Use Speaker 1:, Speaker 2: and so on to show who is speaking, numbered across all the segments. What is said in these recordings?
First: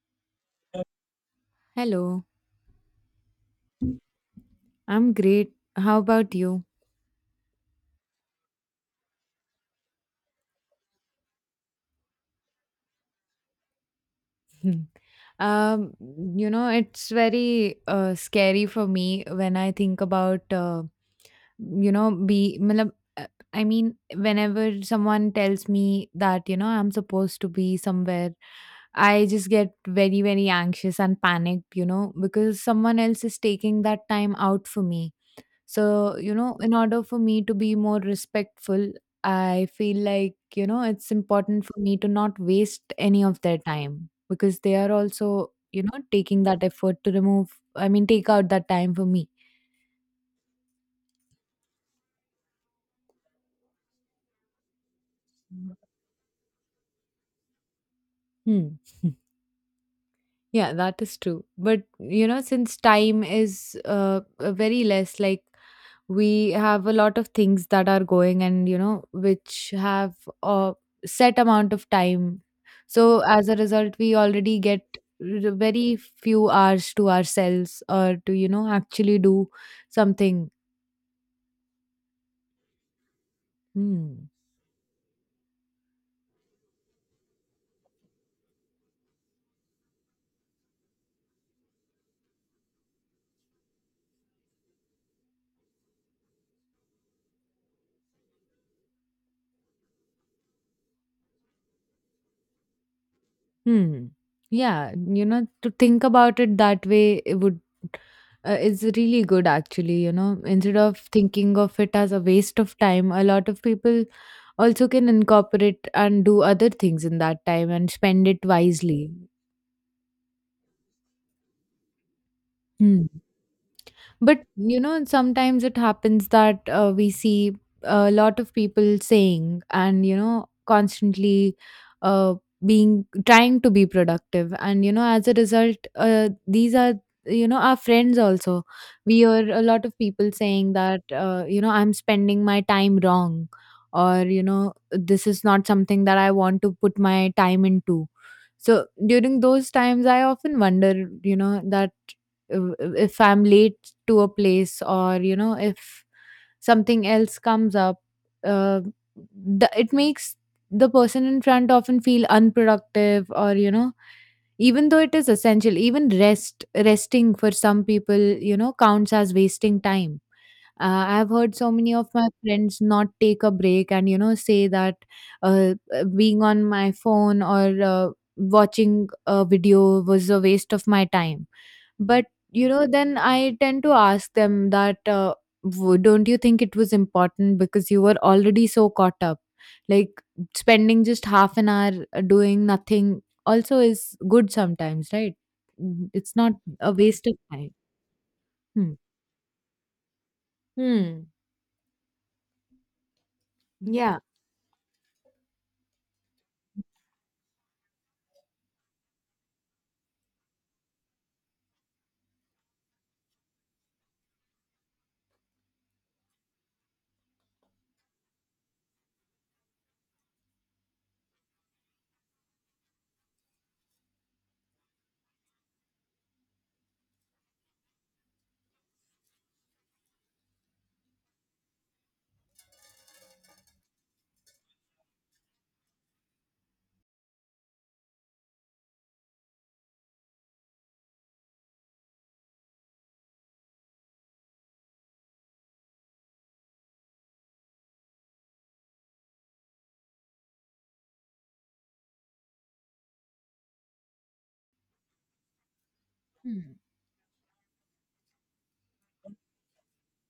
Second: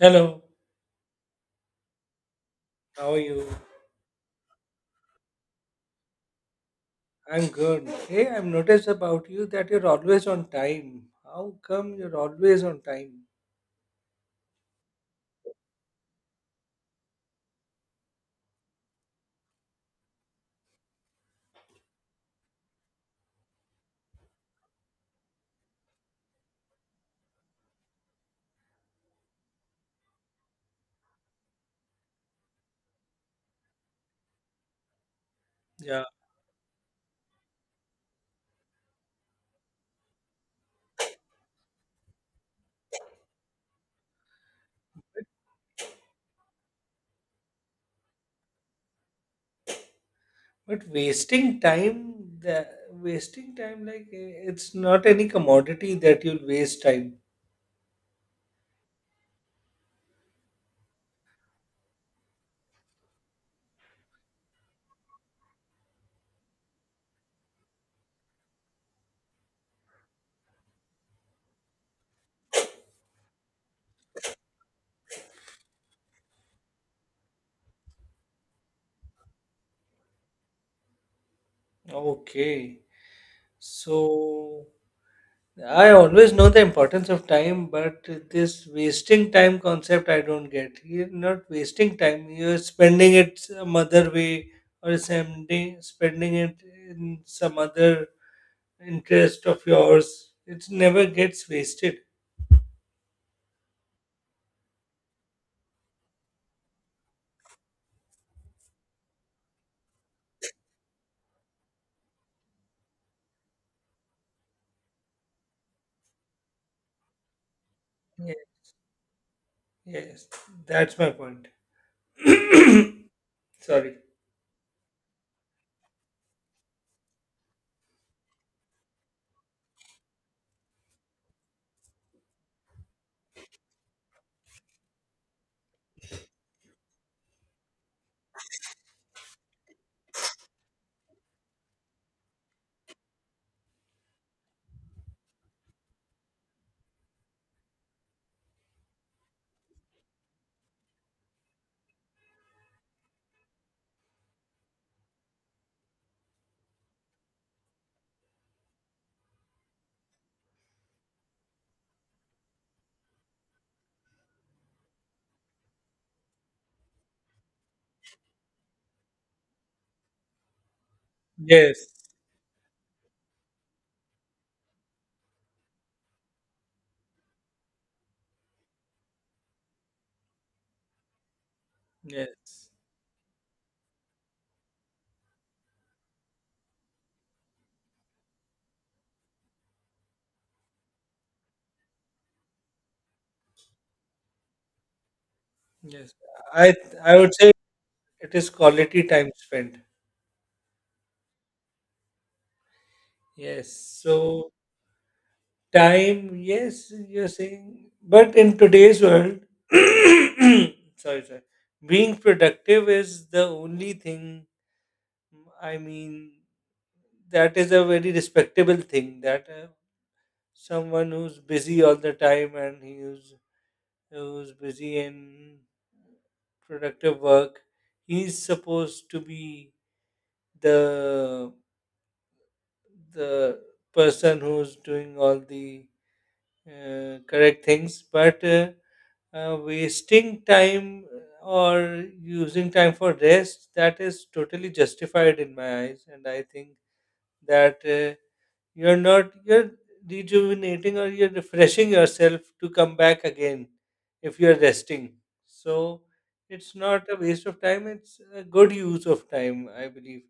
Speaker 1: Hello,
Speaker 2: Hello,
Speaker 1: how are you?
Speaker 2: I'm great. How about you?
Speaker 1: I'm good. Hey, I've noticed about you that you're always on time. How come you're always on time?
Speaker 2: Hmm. Um, you know, it's very scary for me when I think about, you know, be. Matlab, I mean, whenever someone tells me that, you know, I'm supposed to be somewhere, I just get very, very anxious and panicked, you know, because someone else is taking that time out for me.
Speaker 1: Yeah.
Speaker 2: So, you know, in order for me to be more respectful, I feel like, you know, it's important for me to not waste any of their time because they are also, you know, taking that effort to take out that time for me.
Speaker 1: But wasting time, the wasting time like it's not any commodity that you'll waste time.
Speaker 2: Hmm. Yeah, that is true. But you know, since time is very less, like we have a lot of things that are going and, you know, which have a set amount of time. So as a result, we already get very few hours to ourselves or to, you know, actually do something.
Speaker 1: Okay.
Speaker 2: Hmm.
Speaker 1: So I always know the importance of time, but this wasting time concept I don't get. You're not wasting time, you're spending it some other way or spending it in some other interest of yours. It never gets wasted.
Speaker 2: Hmm. Yeah, you know, to think about it that way, it would is really good actually. You know, instead of thinking of it as a waste of time, a lot of people also can incorporate and do other things in that time and spend
Speaker 1: Ye-
Speaker 2: it wisely.
Speaker 1: Yes, that's my point.
Speaker 2: Hmm.
Speaker 1: Sorry.
Speaker 2: But you know, sometimes it happens that we see a lot of people saying and, you know, constantly uh, being trying to be productive, and you know, as a result, these are, you know, our friends also. We hear a lot of people saying that, you know, I'm spending my time wrong, or you know, this is not something that I want to put my time into. So during those times, I often wonder, you know, that uh, if I'm late to a place, or you know, if something else comes up, uh, it makes the person in front often feel unproductive, or you know, even though it is essential, even resting for some people, you know, counts as wasting time. I've heard so
Speaker 1: Yes,
Speaker 2: many of my friends not take a break, and you know, say that being on my phone or watching a video was a waste of my time. But you
Speaker 1: yes,
Speaker 2: know, then I tend to ask them that, don't you think it was important because you were already so caught up, like spending just half an hour doing nothing also is good sometimes, right? Mhm.
Speaker 1: yes.
Speaker 2: It's not
Speaker 1: I
Speaker 2: a
Speaker 1: I
Speaker 2: waste
Speaker 1: would
Speaker 2: of
Speaker 1: say
Speaker 2: time.
Speaker 1: it is
Speaker 2: Hmm.
Speaker 1: quality time spent.
Speaker 2: Hmm.
Speaker 1: Yes.
Speaker 2: Yeah.
Speaker 1: So time, yes, you're saying, but in today's world, sorry, sorry, being productive is the only thing. I mean, that is a very respectable thing. That someone who's busy all the time and who's busy in productive work, he's supposed to be the the person who's doing all the correct things. But. Wasting time or using time for rest, that is totally justified in my eyes, and I think that you're not you're rejuvenating, or you're refreshing yourself to come back again if you're resting. So it's
Speaker 2: Hmm.
Speaker 1: not a waste of time, it's a good use of time, I believe.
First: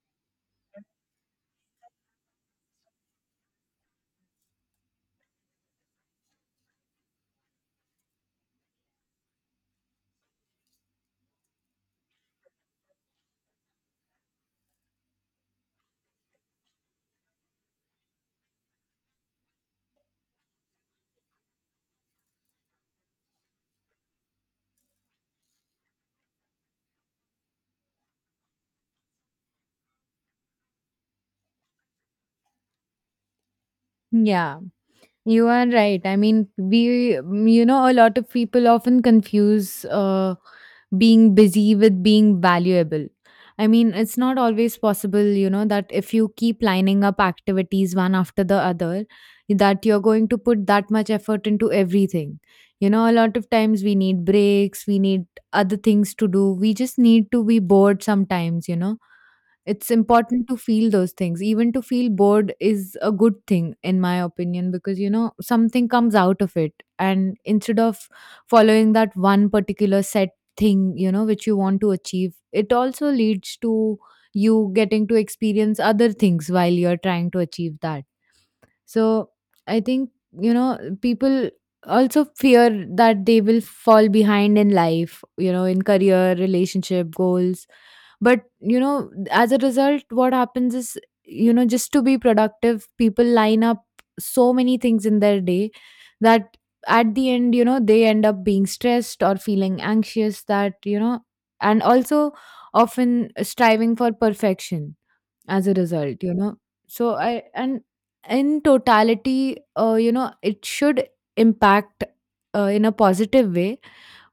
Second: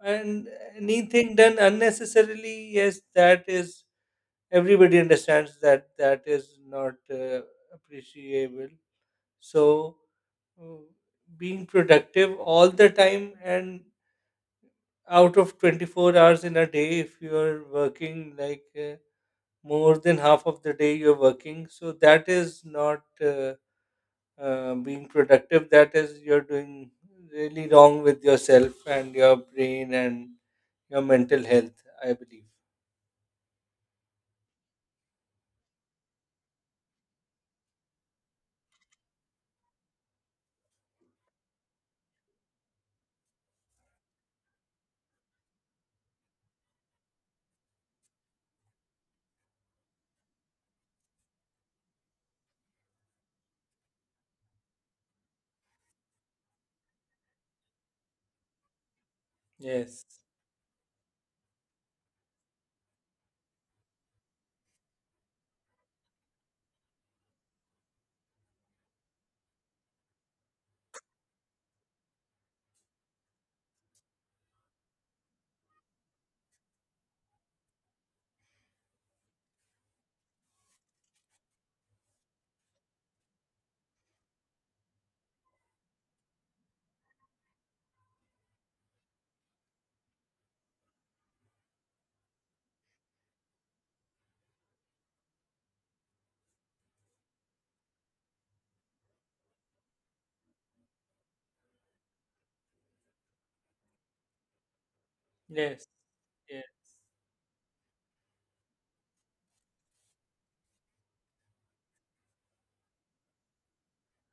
Speaker 1: And anything done unnecessarily, yes, that is, everybody understands that that is not appreciable. so, uh, Being productive all the time, and out of 24 hours in a day, if you're working like more than half of the day, you're working. So that is not being productive. That is, you're doing really wrong with yourself and your brain and your mental health, I believe.
Speaker 2: Yeah. You are right. I mean, you know, a lot of people often confuse being busy with being valuable. I mean, it's not always possible, you know, that if you keep lining up activities one after the other, that you're going to put that much effort into everything. You know, a lot of times we need breaks, we need other things to do. We just need to be bored sometimes, you know, it's
Speaker 1: Yes.
Speaker 2: important to feel those things. Even to feel bored is a good thing, in my opinion, because you know, something comes out of it. And instead of following that one particular set thing, you know, which you want to achieve, it also leads to you getting to experience other things while you're trying to achieve that. So I think, you know, people also fear that they will fall behind in life, you know, in career, relationship, goals. But, you know, as a result, what happens is, you know, just to be productive, people line up so many things in their day that at the end, you know, they end up being stressed or feeling anxious that, you know, and also often striving for perfection as a
Speaker 1: Yes.
Speaker 2: result, you know.
Speaker 1: Yeah.
Speaker 2: So I and in totality, you know, it should impact in a positive way,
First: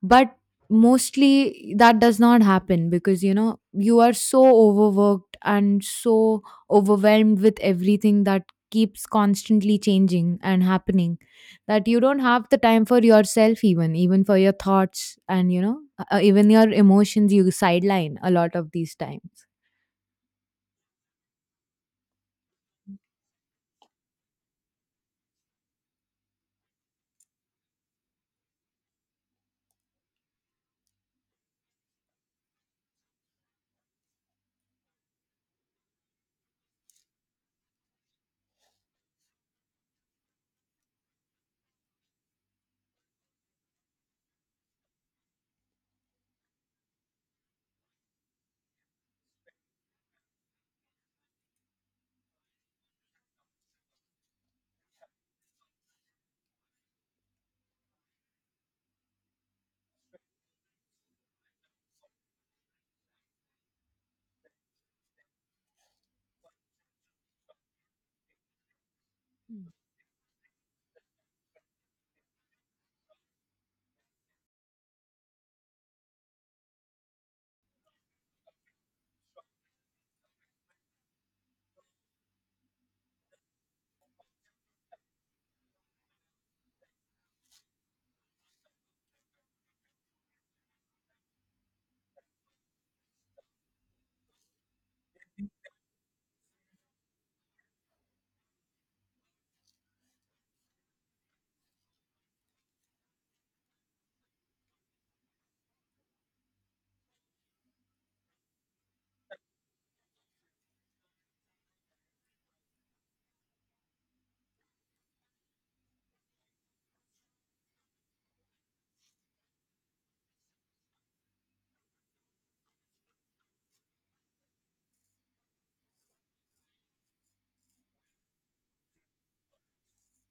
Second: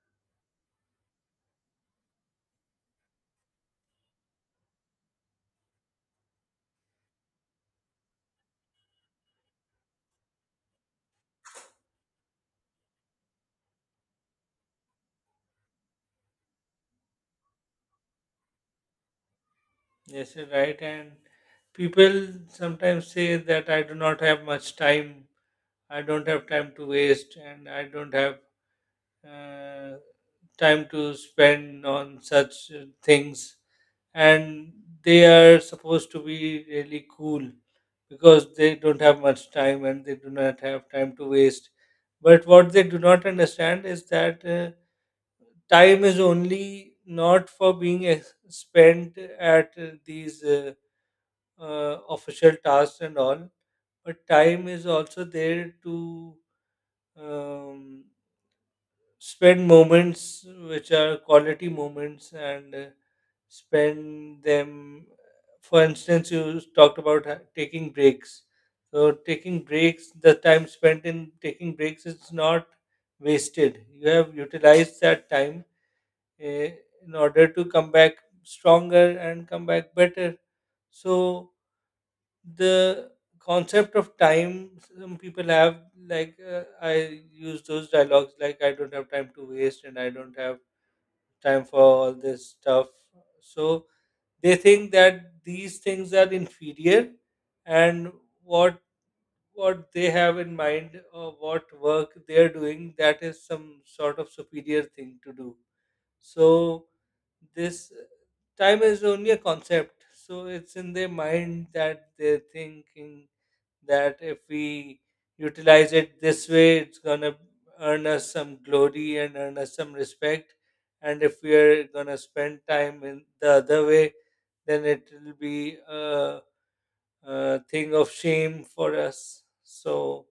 Speaker 2: but mostly that does not happen because you know, you are so overworked and so overwhelmed with everything that keeps constantly changing and happening, that you don't have the time for yourself, even for your thoughts, and you know, even your emotions you sideline a lot of these times.
Speaker 1: Yes, you're right. And people sometimes say that I do not have much time, I don't have time to waste, and I don't have uh, time to spend on such things. And they are supposed to be really cool because they don't have much time and they do not have time to waste. But what they do not understand is that time is only not for being spent at these official tasks and all, but time is also there to um, spend moments which are quality moments, and spend them. For instance, you talked about taking breaks. So taking
Speaker 2: Mm,
Speaker 1: breaks, the time spent in taking breaks is not wasted. You have utilized that time, eh, in order to come back stronger and come back better. So the concept of time some people have, like I use those dialogues like I don't have time to waste and I don't have time for all this stuff. So they think that these things are inferior, and what what they have in mind or what work they're doing, that is some sort of superior thing to do. So this time is only a concept, so it's in their mind that they're thinking that if we utilize it this way, it's going to earn us some glory and earn us some respect. And if we are going to spend time in the other way, then it will be a thing of shame for us. So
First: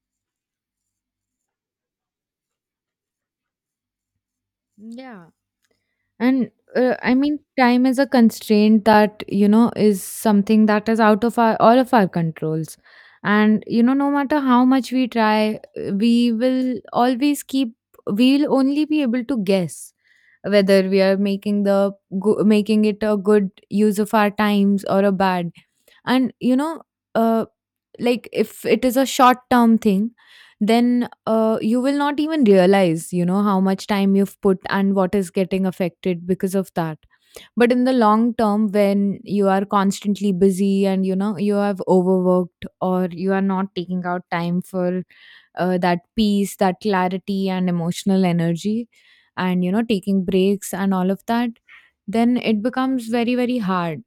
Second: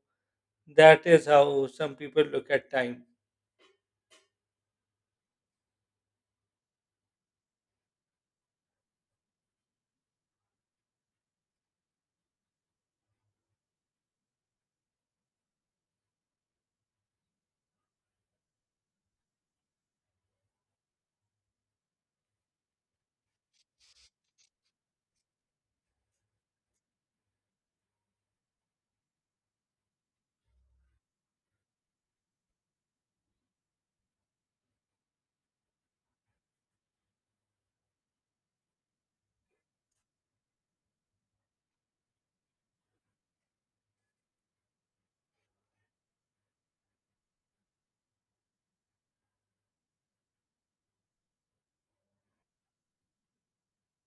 Speaker 1: that is how some people look at time.
Speaker 2: yeah. And I mean, time is a constraint that, you know, is something that is out of our all of our controls. And, you know, no matter how much we try, we will always keep, we'll only be able to guess whether we are making the making it a good use of our times or a bad. And you know, uh, like if it is a short term thing, then you will not even realize, you know, how much time you've put and what is getting affected because of that. But in the long term, when you are constantly busy and you know, you have overworked, or you are not taking out time for that peace, that clarity, and emotional energy, and you know, taking breaks and all of that, then it becomes very, very hard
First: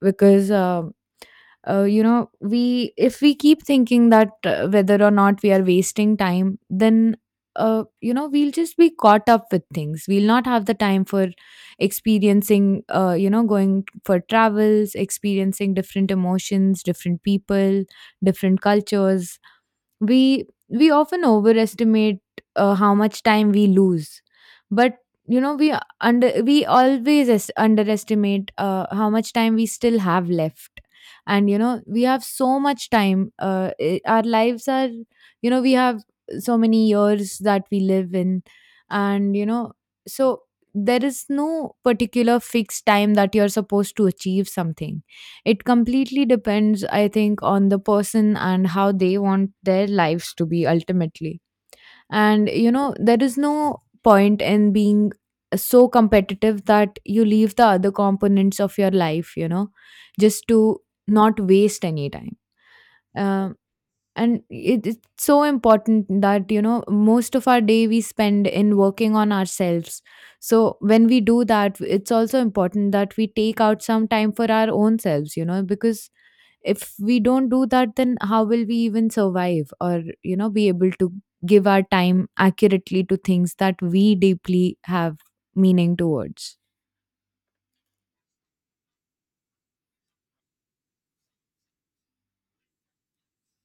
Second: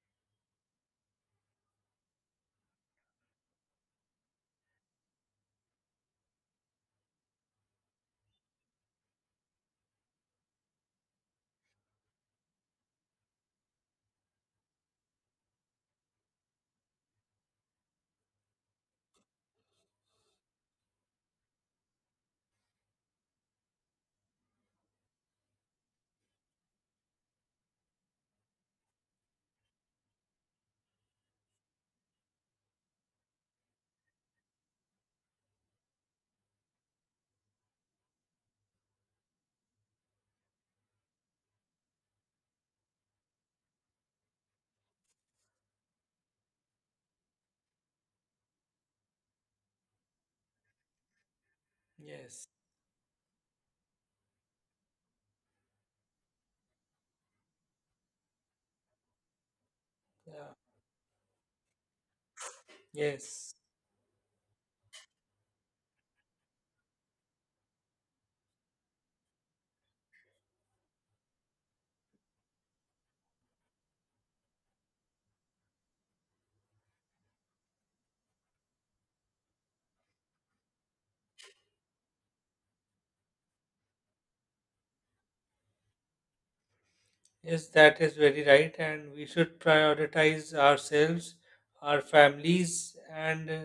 Speaker 2: because. You know, we if we keep thinking that whether or not we are wasting time, then you know, we'll just be caught up with things, we'll not have the time for experiencing, you know, going for travels, experiencing different emotions, different people, different cultures. We often overestimate how much time we lose, but you know, we under we always underestimate how much time we still have left. And you know, we have so much time, our lives are, you know, we have so many years that we live in. And you know, so there is no particular fixed time that you're supposed to achieve something. It completely depends, I think, on the person and how they want their lives to be ultimately.
Speaker 1: Yes.
Speaker 2: And, you know, there is no point in being so competitive that you leave the other components of your life, you know, just
Speaker 1: Yeah.
Speaker 2: to not waste any time.
Speaker 1: Yes.
Speaker 2: Um, and it's so important that you know, most of our day we spend in working on ourselves. So when we do that, it's also important that we take out some time for our own selves, you know, because if we don't do that, then how will we even survive or, you know, be able to give our time accurately to things that we deeply have meaning towards.
Speaker 1: Yes, that is very right. And we should prioritize ourselves, our families, and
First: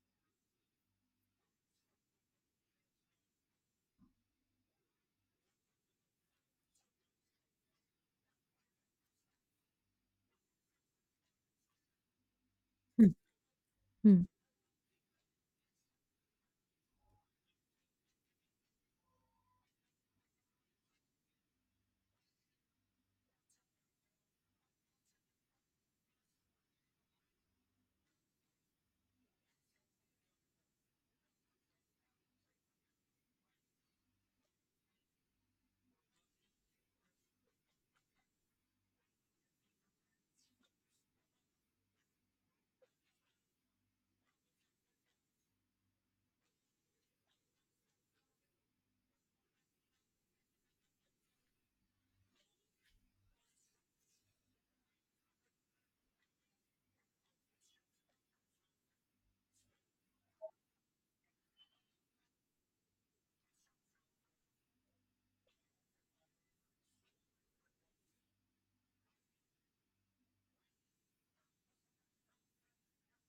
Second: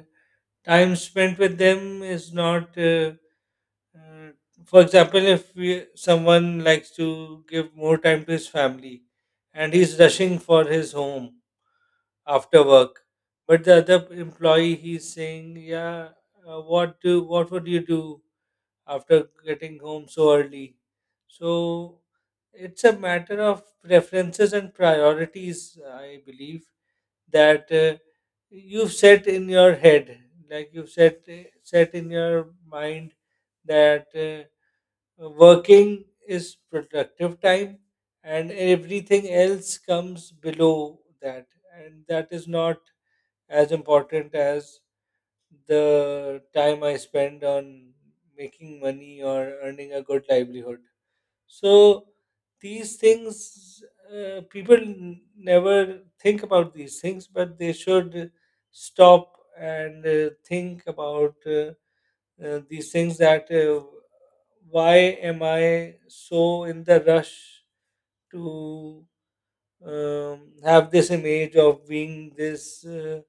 Speaker 1: time spent with them is not uh, for example, if we, someone likes to give more time to his family and he's rushing for his home after work,
Speaker 2: Hmm,
Speaker 1: but the other
Speaker 2: hmm,
Speaker 1: employee he's saying, yeah, what do what would you do after getting home so early? So it's a matter of preferences and priorities, I believe, that you've set in your head, like you've set in your mind that working is productive time, and everything else comes below that, and that is not as important as the time I spend on making money or earning a good livelihood. So these things, people never think about these things, but they should stop and think about these things, that why am I so in the rush to have this image of being this uh,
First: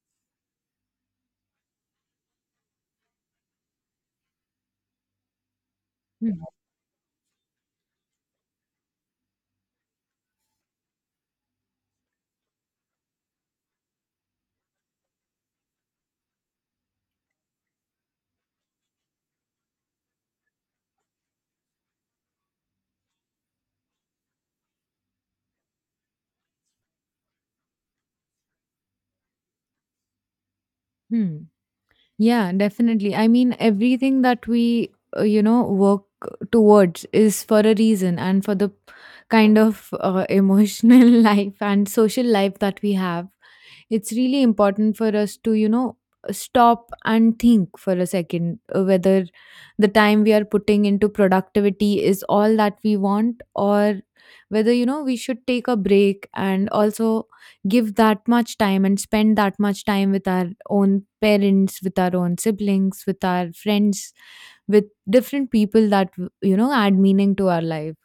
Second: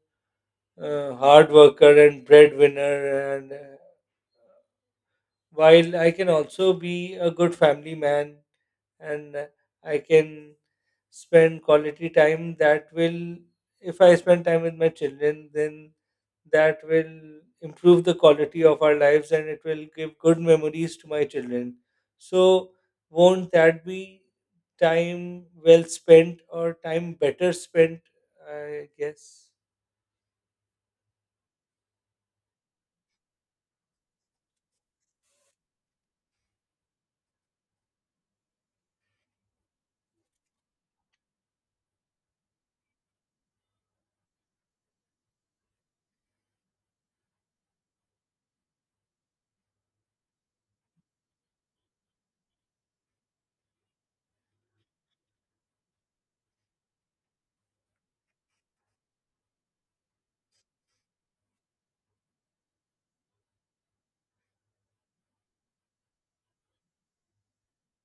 Speaker 1: uh, hard worker and breadwinner, and while I can
Speaker 2: hmm,
Speaker 1: also be a good family man, and I can spend quality time that will, if I spend time with my children, then that will improve the quality of our lives and it will give good memories to my children. So, won't that be time well spent or time better spent? I guess.
Speaker 2: hmm. Yeah, definitely. I mean, everything that we you know, work towards is for a reason, and for the kind of emotional life and social life that we have, it's really important for us to, you know, stop and think for a second whether the time we are putting into productivity is all that we want, or whether you know, we should take a break and also give that much time and spend that much time with our own parents, with our own siblings, with our friends, with different people that, you know, add meaning to our life.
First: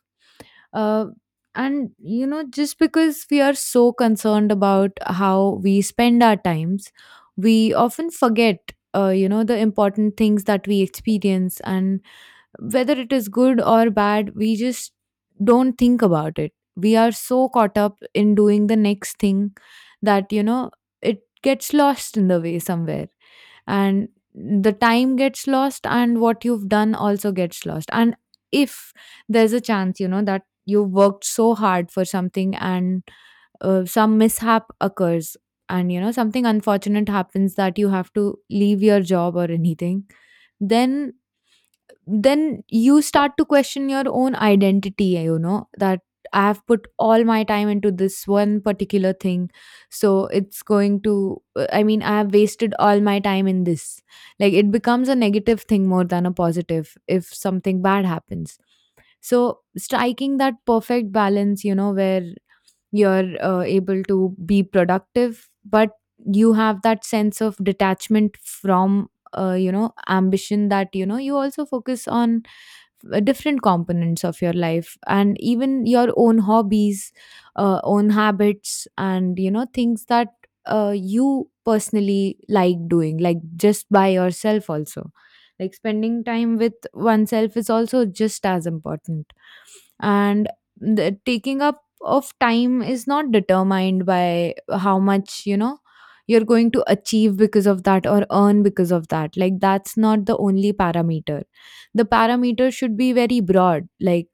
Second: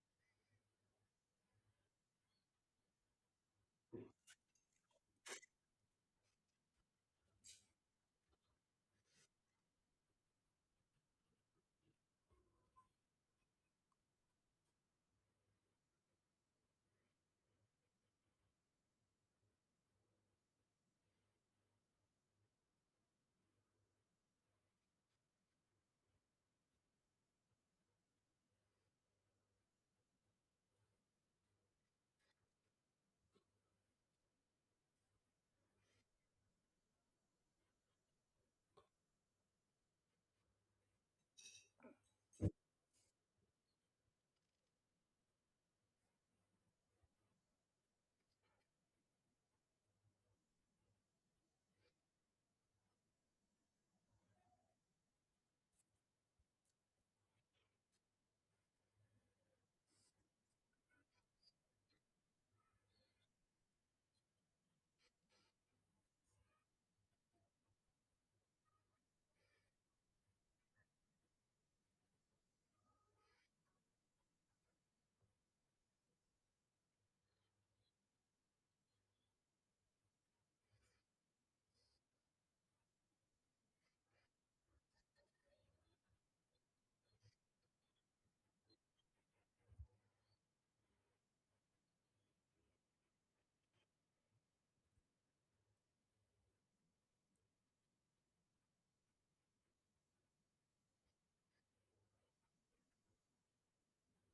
Speaker 2: uh, and you know, just because we are so concerned about how we spend our times, we often forget, you know, the important things that we experience. And whether it is good or bad, we just don't think about it. We are so caught up in doing the next thing, that you know, it gets lost in the way somewhere. And the time gets lost, and what you've done also gets lost. And if there's a chance, you know, that you worked so hard for something, and some mishap occurs, and you know, something unfortunate happens, that you have to leave your job or anything, then then you start to question your own identity, you know, that I have put all my time into this one particular thing, so it's going to, I mean, I have wasted all my time in this. Like it becomes a negative thing more than a positive if something bad happens. So striking that perfect balance, you know, where you're able to be productive, but you have that sense of detachment from, you know, ambition, that you know, you also focus on different components of your life and even your own hobbies, own habits, and you know, things that you personally like doing, like just by yourself also, like spending time with oneself is also just as important. And the taking up of time is not determined by how much, you know, you're going to achieve because of that, or earn because of that. Like that's not the only parameter. The parameters should be very broad, like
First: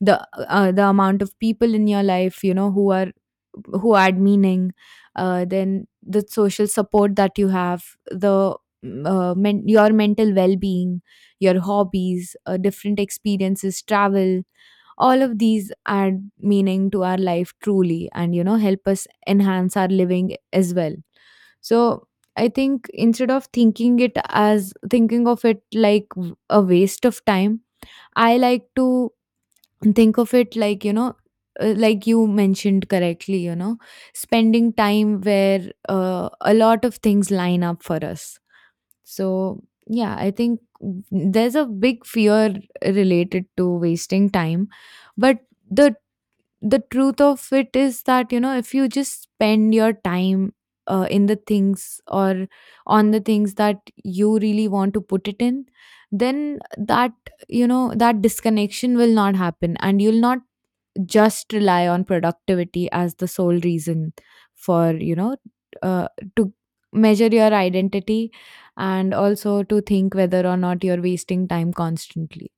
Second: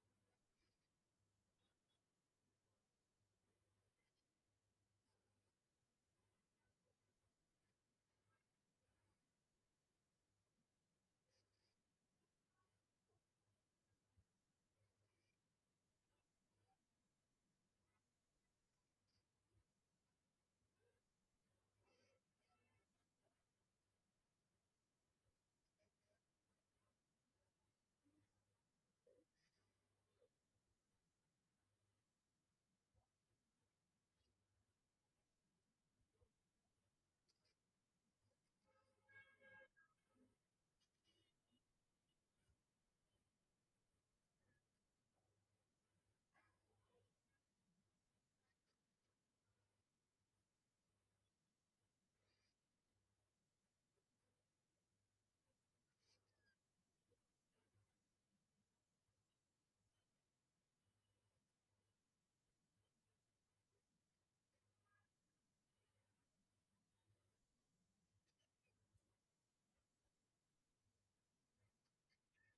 Speaker 2: the the amount of people in your life, you know, who are who add meaning, then the social support that you have, the your mental well-being, your hobbies, different experiences, travel, all of these add meaning to our life truly, and you know, help us enhance our living as well. So I think instead of thinking of it like a waste of time, I like to think of it like, you know, like you mentioned correctly, you know, spending time where a lot of things line up for us. So, yeah, I think there's a big fear related to wasting time. But the the truth of it is that you know, if you just spend your time in the things or on the things that you really want to put it in, then that, you know, that disconnection will not happen, and you'll not just rely on productivity as the sole reason for, you know, uh, to measure your identity, and also to think whether or not you're wasting time constantly.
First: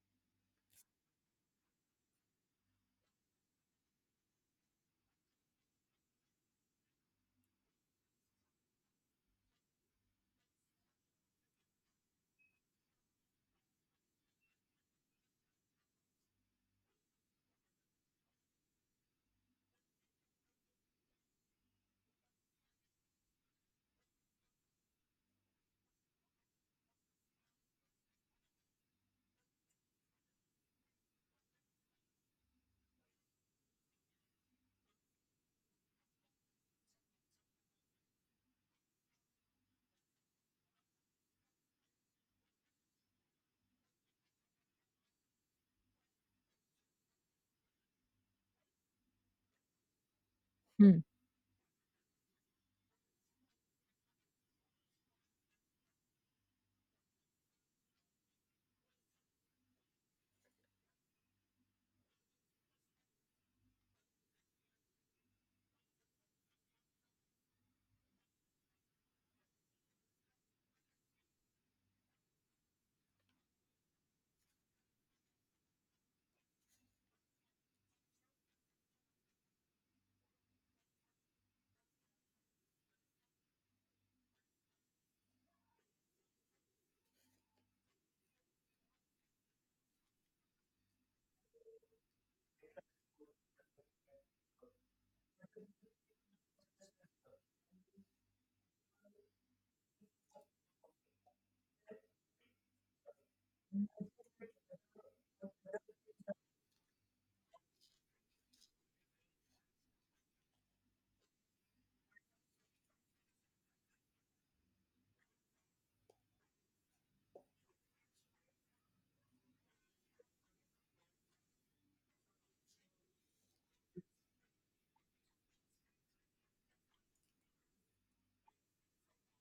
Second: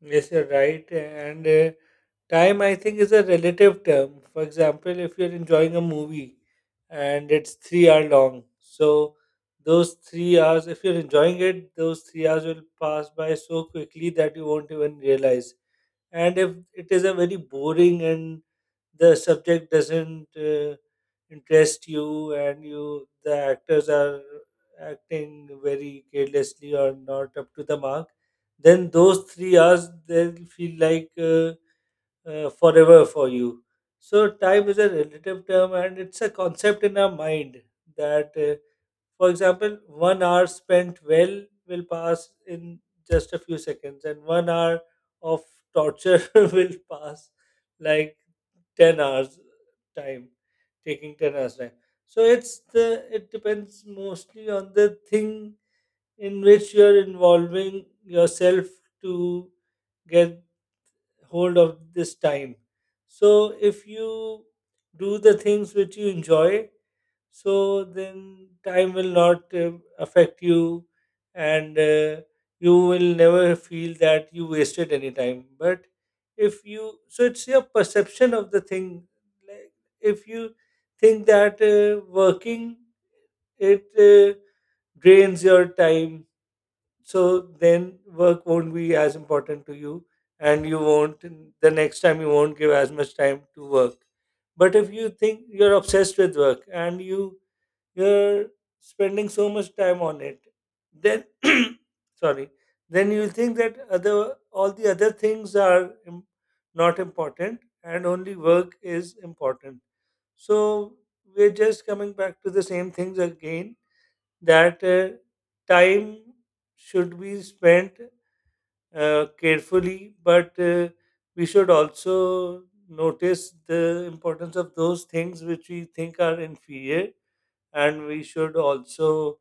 Speaker 1: Yes, you're right. And time, I think, is a relative term. For example, if you're enjoying a movie and it's 3 hour long, so those 3 hours, if you're enjoying it, those 3 hours will pass by so quickly that you won't even realize. And if it is a very boring and the subject doesn't interest you, and you the actors are acting very carelessly or not up to the mark, then those 3 hours they'll feel like forever for you. So time is a relative term and it's a concept in our mind that for example, 1 hour spent well will pass in just a few seconds, and 1 hour of torture will pass like 10 hours time,
Speaker 2: Hmm.
Speaker 1: taking 10 hours time. So it's the, it depends mostly on the thing in which you are involving yourself to get hold of this time. So if you do the things which you enjoy, so then time will not affect you, and you will never feel that you wasted any time. But if you, so it's your perception of the thing. Like, if you think that working, it drains your time, so then work won't be as important to you, and you won't, the next time you won't give as much time to work. But if you think you're obsessed with work and you you're spending so much time on it, then sorry, then you think that other all the other things are not important and only work is important. So we're just coming back to the same things again, that time should be spent carefully, but we should also notice the importance of those things which we think are inferior, and we should also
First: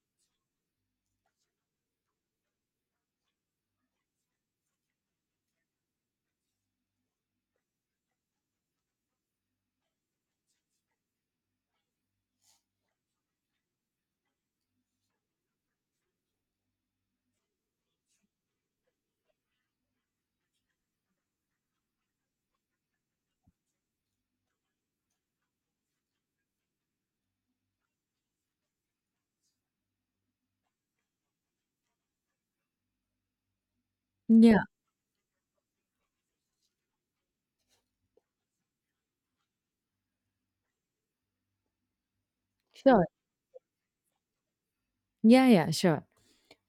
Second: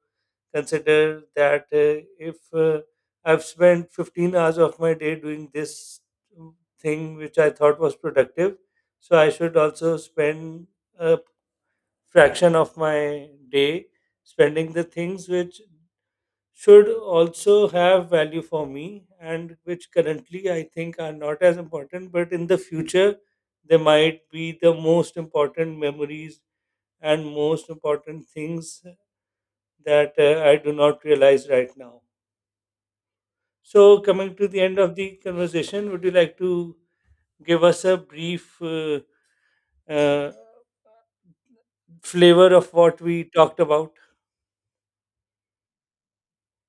Speaker 1: consider that if I've spent 15 hours of my day doing this thing which I thought was productive, so I should also spend a fraction of my day spending the things which should also have value for me and which currently I think are not as important, but in the future they might be the most important memories and most important things that I do not realize right now. So, coming to the
Speaker 2: Yeah,
Speaker 1: end of the conversation, would you like to give us a brief uh, flavor of what
Speaker 2: sure.
Speaker 1: we talked about?
Speaker 2: Yeah, sure.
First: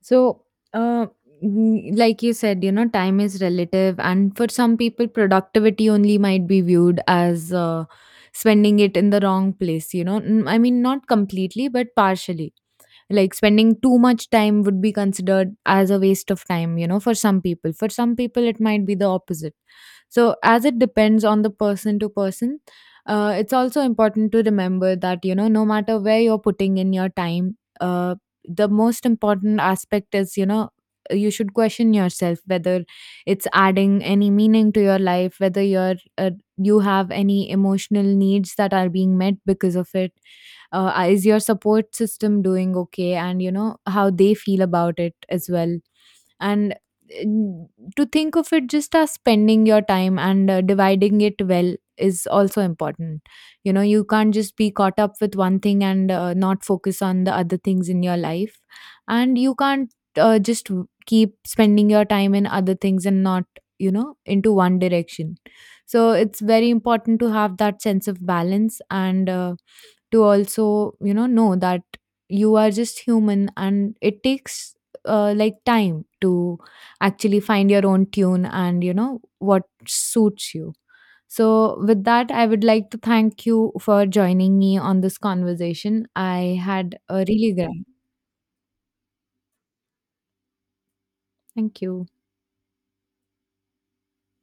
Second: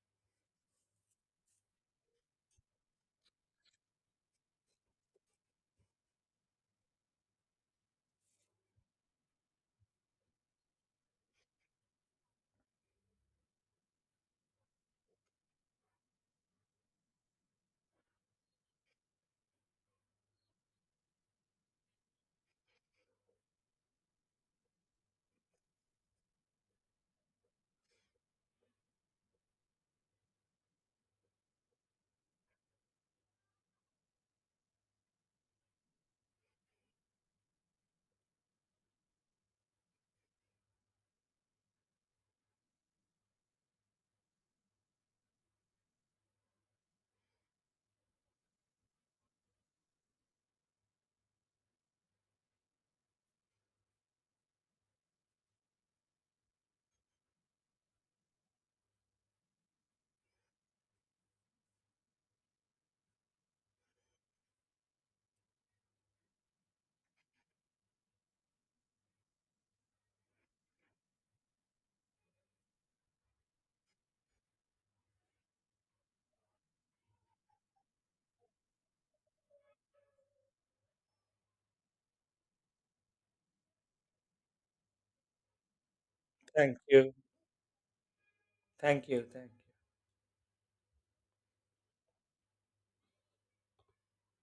Speaker 2: So, uh, like you said, you know, time is relative, and for some people, productivity only might be viewed as spending it in the wrong place. You know, I mean, not completely, but partially. Like spending too much time would be considered as a waste of time, you know, for some people. For some people it might be the opposite. So as it depends on the person to person. It's also important to remember that you know, no matter where you're putting in your time, the most important aspect is, you know, you should question yourself whether it's adding any meaning to your life, whether you're you have any emotional needs that are being met because of it. Is your support system doing okay, and you know, how they feel about it as well. And mm, to think of it just as spending your time, and dividing it well is also important. You know, you can't just be caught up with one thing and not focus on the other things in your life. And you can't keep spending your time in other things and not, you know, into one direction. So it's very important to have that sense of balance, and to also, you know that you are just human, and it takes like time to actually find your own tune, and you know, what suits you. So, with that, I would like to thank you for joining me on this conversation. I
Speaker 1: Thank
Speaker 2: had
Speaker 1: you.
Speaker 2: a really great
Speaker 1: Thank you. Thank you.
Speaker 2: thank you.